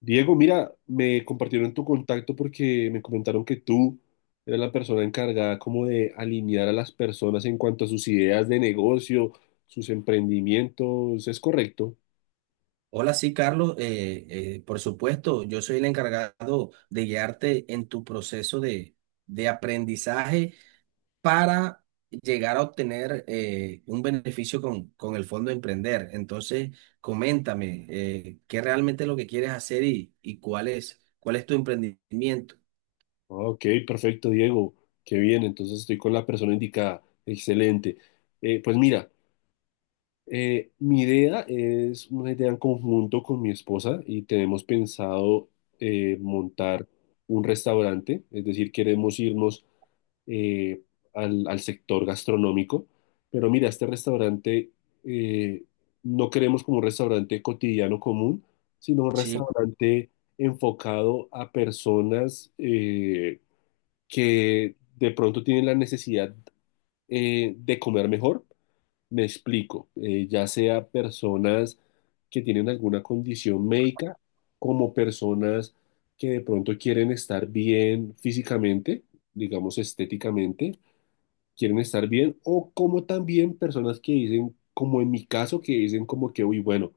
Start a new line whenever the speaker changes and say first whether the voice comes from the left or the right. left: Diego, mira, me compartieron tu contacto porque me comentaron que tú eres la persona encargada como de alinear a las personas en cuanto a sus ideas de negocio, sus emprendimientos. ¿Es correcto?
right: Hola, sí, Carlos. Por supuesto, yo soy el encargado de guiarte en tu proceso de aprendizaje para llegar a obtener un beneficio con el Fondo Emprender. Entonces, coméntame, ¿qué realmente es lo que quieres hacer y cuál es tu emprendimiento?
left: Ah, Ok, perfecto, Diego. Qué bien, entonces estoy con la persona indicada. Excelente. Pues mira, mi idea es una idea en conjunto con mi esposa y tenemos pensado montar un restaurante, es decir, queremos irnos eh, al sector gastronómico. Pero mira, este restaurante, eh, no queremos como un restaurante cotidiano común, sino un
right: Sí,
left: restaurante enfocado a personas que de pronto tienen la necesidad de comer mejor. Me explico, ya sea personas que tienen alguna condición médica, como personas que de pronto quieren estar bien físicamente, digamos estéticamente, quieren estar bien, o como también personas que dicen, como en mi caso, que dicen como que, uy, bueno,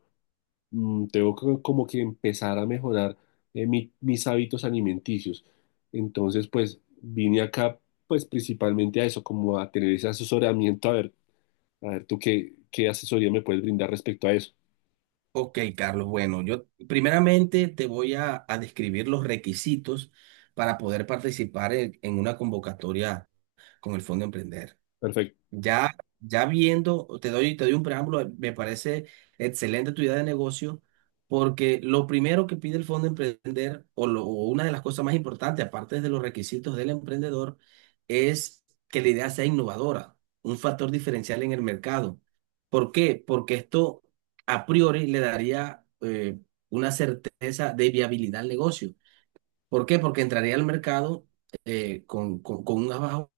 left: tengo que, como que empezar a mejorar mis hábitos alimenticios. Entonces, pues vine acá, pues principalmente a eso, como a tener ese asesoramiento, a ver tú qué, qué asesoría me puedes brindar respecto a eso.
right: ok, Carlos. Bueno, yo primeramente te voy a describir los requisitos para poder participar en una convocatoria con el Fondo Emprender.
left: Perfecto.
right: Ya viendo, te doy un preámbulo, me parece excelente tu idea de negocio, porque lo primero que pide el Fondo Emprender, o, o una de las cosas más importantes, aparte de los requisitos del emprendedor, es que la idea sea innovadora, un factor diferencial en el mercado. ¿Por qué? Porque esto a priori le daría una certeza de viabilidad al negocio. ¿Por qué? Porque entraría al mercado con un as bajo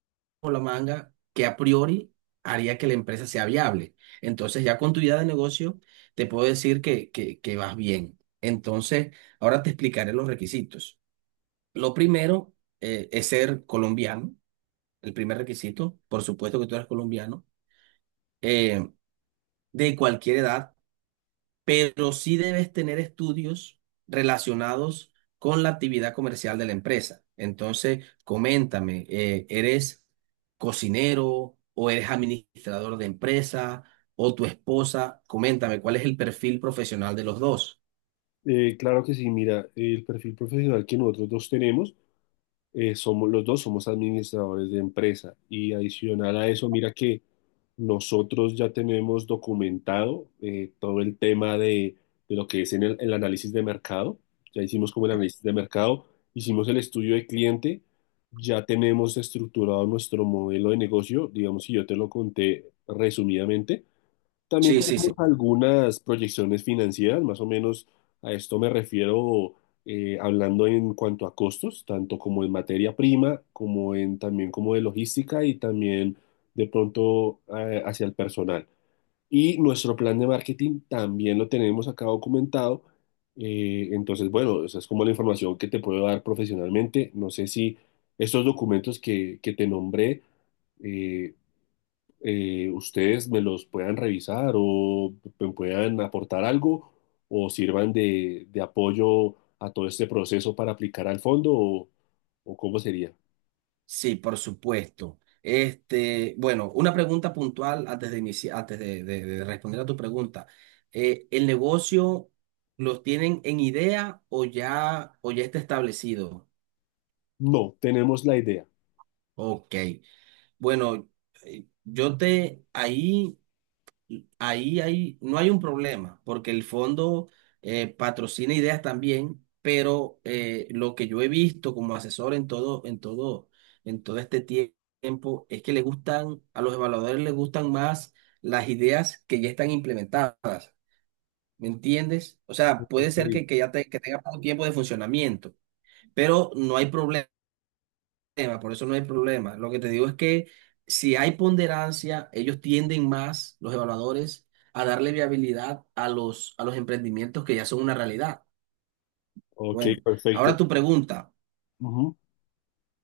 right: la manga que a priori haría que la empresa sea viable. Entonces, ya con tu idea de negocio, te puedo decir que vas bien. Entonces, ahora te explicaré los requisitos. Lo primero es ser colombiano, el primer requisito. Por supuesto que tú eres colombiano, eh, de cualquier edad, pero sí debes tener estudios relacionados con la actividad comercial de la empresa. Entonces, coméntame, ¿eres cocinero o eres administrador de empresa o tu esposa? Coméntame, ¿cuál es el perfil profesional de los dos?
left: Claro que sí, mira, el perfil profesional que nosotros dos tenemos. Somos los dos somos administradores de empresa y adicional a eso, mira que nosotros ya tenemos documentado todo el tema de lo que es en el análisis de mercado, ya hicimos como el análisis de mercado, hicimos el estudio de cliente, ya tenemos estructurado nuestro modelo de negocio, digamos, si yo te lo conté resumidamente, también
right: Sí, sí,
left: tenemos
right: sí.
left: algunas proyecciones financieras, más o menos a esto me refiero, hablando en cuanto a costos, tanto como en materia prima, como en también como de logística y también de pronto hacia el personal. Y nuestro plan de marketing también lo tenemos acá documentado. Entonces, bueno, esa es como la información que te puedo dar profesionalmente. No sé si estos documentos que te nombré, eh, ustedes me los puedan revisar o me puedan aportar algo o sirvan de apoyo a todo este proceso para aplicar al fondo o cómo sería.
right: Sí, por supuesto. Este, bueno, una pregunta puntual antes de antes de responder a tu pregunta. ¿El negocio los tienen en idea o ya está establecido?
left: No, tenemos la idea.
right: Ok, bueno, yo te, no hay un problema, porque el fondo patrocina ideas también, pero lo que yo he visto como asesor en todo este tiempo, es que le gustan, a los evaluadores les gustan más las ideas que ya están implementadas, ¿me entiendes? O sea, puede
left: Ok,
right: ser que ya que tenga poco tiempo de funcionamiento, pero no hay por eso no hay problema. Lo que te digo es que si hay ponderancia, ellos tienden más, los evaluadores, a darle viabilidad a los emprendimientos que ya son una realidad.
left: ok,
right: Bueno, ahora
left: perfecto.
right: tu pregunta.
left: Ujú.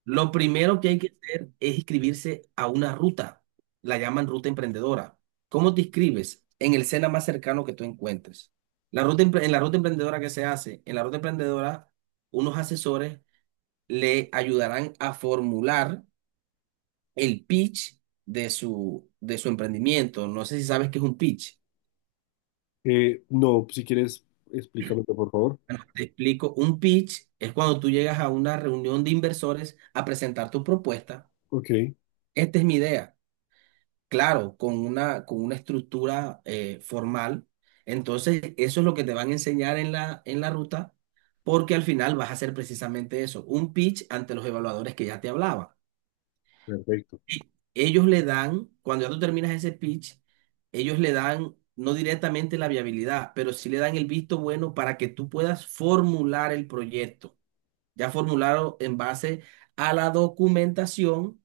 right: Lo primero que hay que hacer es inscribirse a una ruta. La llaman ruta emprendedora. ¿Cómo te inscribes? En el SENA más cercano que tú encuentres. La ruta, en la ruta emprendedora que se hace, en la ruta emprendedora, unos asesores le ayudarán a formular el pitch de su emprendimiento. No sé si sabes qué es un pitch.
left: No, si quieres, explícame por favor.
right: Te explico, un pitch es cuando tú llegas a una reunión de inversores a presentar tu propuesta.
left: Ok,
right: Esta es mi idea, claro, con una estructura formal. Entonces, eso es lo que te van a enseñar en en la ruta, porque al final vas a hacer precisamente eso, un pitch ante los evaluadores que ya te hablaba.
left: perfecto.
right: Ellos le dan, cuando ya tú terminas ese pitch, ellos le dan no directamente la viabilidad, pero sí le dan el visto bueno para que tú puedas formular el proyecto, ya formulado en base a la documentación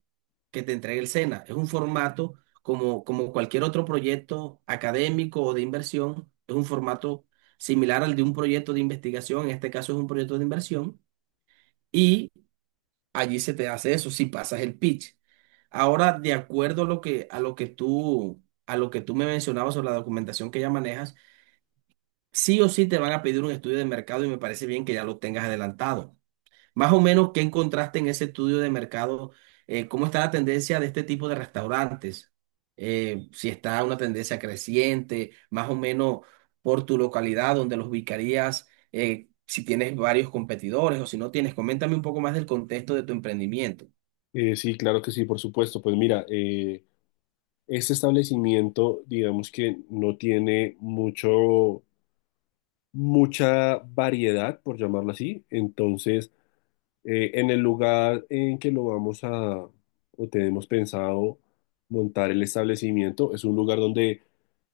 right: que te entregue el SENA. Es un formato como, como cualquier otro proyecto académico o de inversión, es un formato similar al de un proyecto de investigación, en este caso es un proyecto de inversión. Y allí se te hace eso si pasas el pitch. Ahora, de acuerdo a lo que, a lo que tú me mencionabas sobre la documentación que ya manejas, sí o sí te van a pedir un estudio de mercado y me parece bien que ya lo tengas adelantado. Más o menos, ¿qué encontraste en ese estudio de mercado? ¿Cómo está la tendencia de este tipo de restaurantes? Si está una tendencia creciente, más o menos por tu localidad donde los ubicarías, si tienes varios competidores o si no tienes, coméntame un poco más del contexto de tu emprendimiento.
left: Sí, claro que sí, por supuesto. Pues mira, este establecimiento, digamos que no tiene mucho mucha variedad, por llamarlo así. Entonces, en el lugar en que lo vamos a, o tenemos pensado montar el establecimiento, es un lugar donde,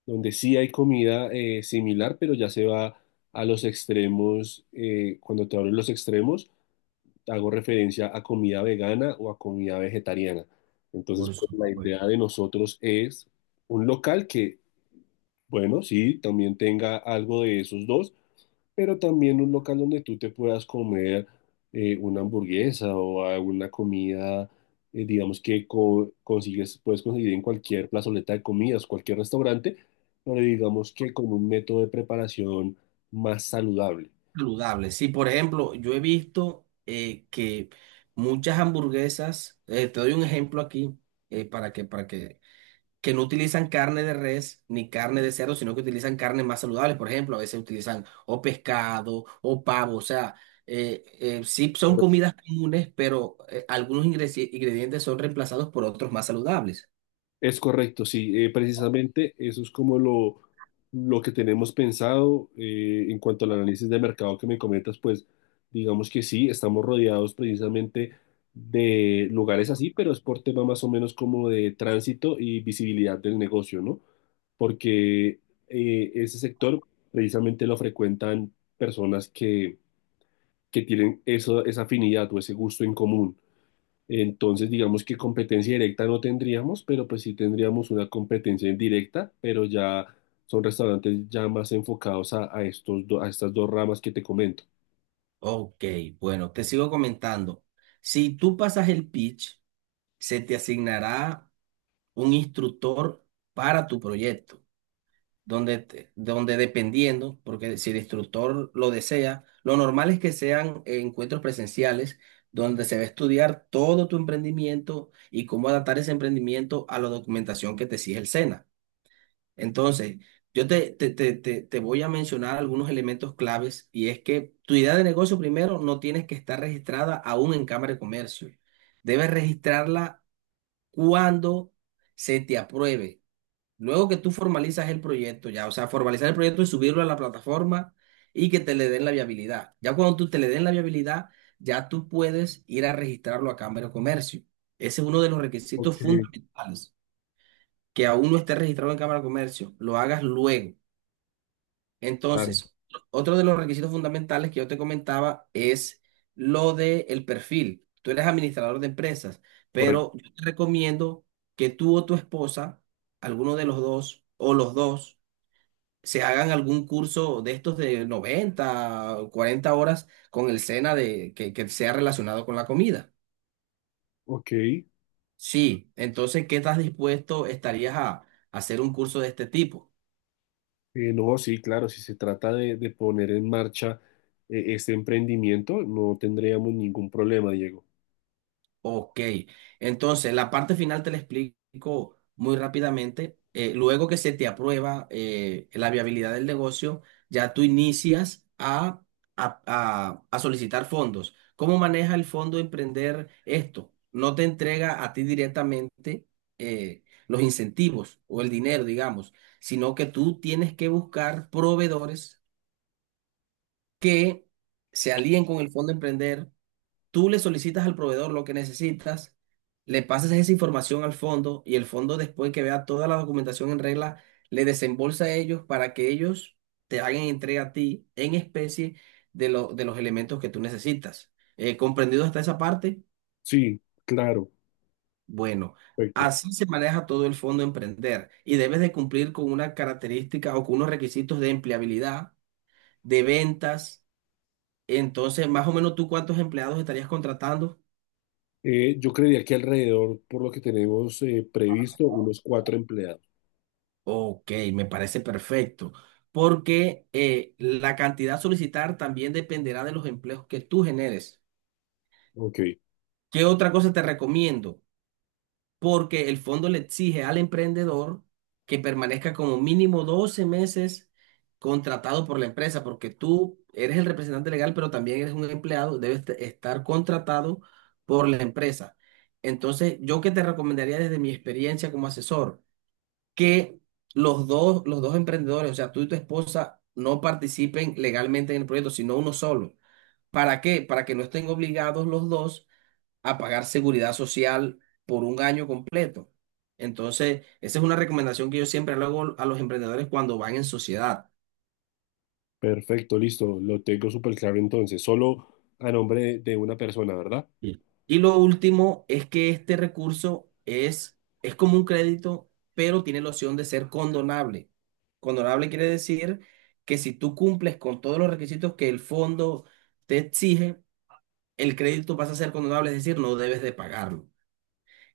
left: donde sí hay comida similar, pero ya se va a los extremos. Cuando te hablo de los extremos, hago referencia a comida vegana o a comida vegetariana. Entonces,
right: Por
left: pues, la
right: supuesto.
left: idea de nosotros es un local que, bueno, sí, también tenga algo de esos dos, pero también un local donde tú te puedas comer una hamburguesa o alguna comida, digamos que consigues, puedes conseguir en cualquier plazoleta de comidas, cualquier restaurante, pero digamos que con un método de preparación más saludable.
right: Saludable. Sí, por ejemplo, yo he visto que muchas hamburguesas, te doy un ejemplo aquí, eh, para que, para que, que no utilizan carne de res ni carne de cerdo, sino que utilizan carnes más saludables. Por ejemplo, a veces utilizan o pescado o pavo. O sea, sí son comidas comunes, pero algunos ingredientes son reemplazados por otros más saludables.
left: Es correcto, sí. Precisamente eso es como lo que tenemos pensado, en cuanto al análisis de mercado que me comentas, pues digamos que sí, estamos rodeados precisamente de lugares así, pero es por tema más o menos como de tránsito y visibilidad del negocio, ¿no? Porque ese sector precisamente lo frecuentan personas que tienen eso, esa afinidad o ese gusto en común. Entonces, digamos que competencia directa no tendríamos, pero pues sí tendríamos una competencia indirecta, pero ya son restaurantes ya más enfocados a estos a estas dos ramas que te comento.
right: Ok, bueno, te sigo comentando. Si tú pasas el pitch, se te asignará un instructor para tu proyecto, donde, donde dependiendo, porque si el instructor lo desea, lo normal es que sean encuentros presenciales donde se va a estudiar todo tu emprendimiento y cómo adaptar ese emprendimiento a la documentación que te exige el SENA. Entonces, yo te voy a mencionar algunos elementos claves, y es que tu idea de negocio primero no tienes que estar registrada aún en Cámara de Comercio. Debes registrarla cuando se te apruebe. Luego que tú formalizas el proyecto ya, o sea, formalizar el proyecto y subirlo a la plataforma y que te le den la viabilidad. Ya cuando tú te le den la viabilidad, ya tú puedes ir a registrarlo a Cámara de Comercio. Ese es uno de los
left: Ok,
right: requisitos fundamentales, que aún no esté registrado en Cámara de Comercio, lo hagas luego.
left: claro,
right: Entonces, otro de los requisitos fundamentales que yo te comentaba es lo de el perfil. Tú eres administrador de empresas,
left: correcto.
right: pero yo te recomiendo que tú o tu esposa, alguno de los dos o los dos, se hagan algún curso de estos de 90 o 40 horas con el SENA de, que sea relacionado con la comida.
left: Ok,
right: Sí, entonces, ¿qué estás dispuesto estarías a hacer un curso de este tipo?
left: no, sí, claro, si se trata de poner en marcha este emprendimiento, no tendríamos ningún problema, Diego.
right: Ok, entonces la parte final te la explico muy rápidamente. Luego que se te aprueba la viabilidad del negocio, ya tú inicias a solicitar fondos. ¿Cómo maneja el fondo Emprender esto? No te entrega a ti directamente los incentivos o el dinero, digamos, sino que tú tienes que buscar proveedores que se alíen con el fondo Emprender. Tú le solicitas al proveedor lo que necesitas, le pasas esa información al fondo y el fondo, después que vea toda la documentación en regla, le desembolsa a ellos para que ellos te hagan entrega a ti en especie de, de los elementos que tú necesitas. ¿Comprendido hasta esa parte?
left: Sí, claro,
right: Bueno,
left: perfecto.
right: así se maneja todo el fondo emprender, y debes de cumplir con una característica o con unos requisitos de empleabilidad, de ventas. Entonces, más o menos tú cuántos empleados estarías contratando.
left: Yo creería que alrededor, por lo que tenemos previsto, unos cuatro empleados.
right: Ok, me parece perfecto, porque la cantidad a solicitar también dependerá de los empleos que tú generes.
left: Ok.
right: ¿Qué otra cosa te recomiendo? Porque el fondo le exige al emprendedor que permanezca como mínimo 12 meses contratado por la empresa, porque tú eres el representante legal, pero también eres un empleado, debes estar contratado por la empresa. Entonces, ¿yo qué te recomendaría desde mi experiencia como asesor? Que los dos emprendedores, o sea, tú y tu esposa, no participen legalmente en el proyecto, sino uno solo. ¿Para qué? Para que no estén obligados los dos a pagar seguridad social por un año completo. Entonces, esa es una recomendación que yo siempre le hago a los emprendedores cuando van en sociedad.
left: Perfecto, listo. Lo tengo súper claro entonces. Solo a nombre de una persona, ¿verdad?
right: Sí. Y lo último es que este recurso es como un crédito, pero tiene la opción de ser condonable. Condonable quiere decir que si tú cumples con todos los requisitos que el fondo te exige, el crédito pasa a ser condonable, es decir, no debes de pagarlo.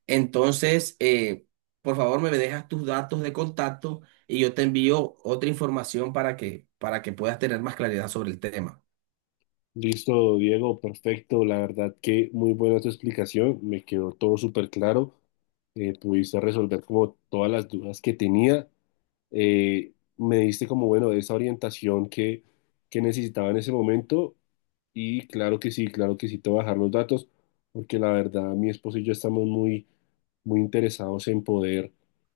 right: Entonces, por favor, me dejas tus datos de contacto y yo te envío otra información para que puedas tener más claridad sobre el tema.
left: Listo, Diego, perfecto. La verdad que muy buena tu explicación. Me quedó todo súper claro. Pudiste resolver como todas las dudas que tenía. Me diste como, bueno, esa orientación que necesitaba en ese momento y claro que sí, te voy a dejar los datos porque la verdad mi esposo y yo estamos muy, muy interesados en poder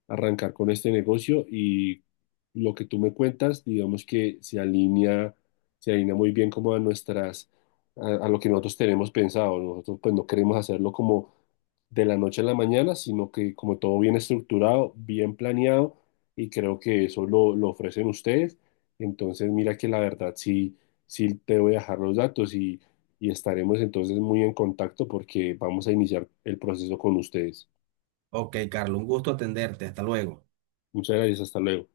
left: arrancar con este negocio y lo que tú me cuentas, digamos que se alinea muy bien como a nuestras, a lo que nosotros tenemos pensado. Nosotros pues no queremos hacerlo como de la noche a la mañana, sino que como todo bien estructurado, bien planeado y creo que eso lo ofrecen ustedes. Entonces, mira que la verdad sí, sí te voy a dejar los datos y estaremos entonces muy en contacto porque vamos a iniciar el proceso con ustedes.
right: Ok, Carlos, un gusto atenderte. Hasta luego.
left: Muchas gracias, hasta luego.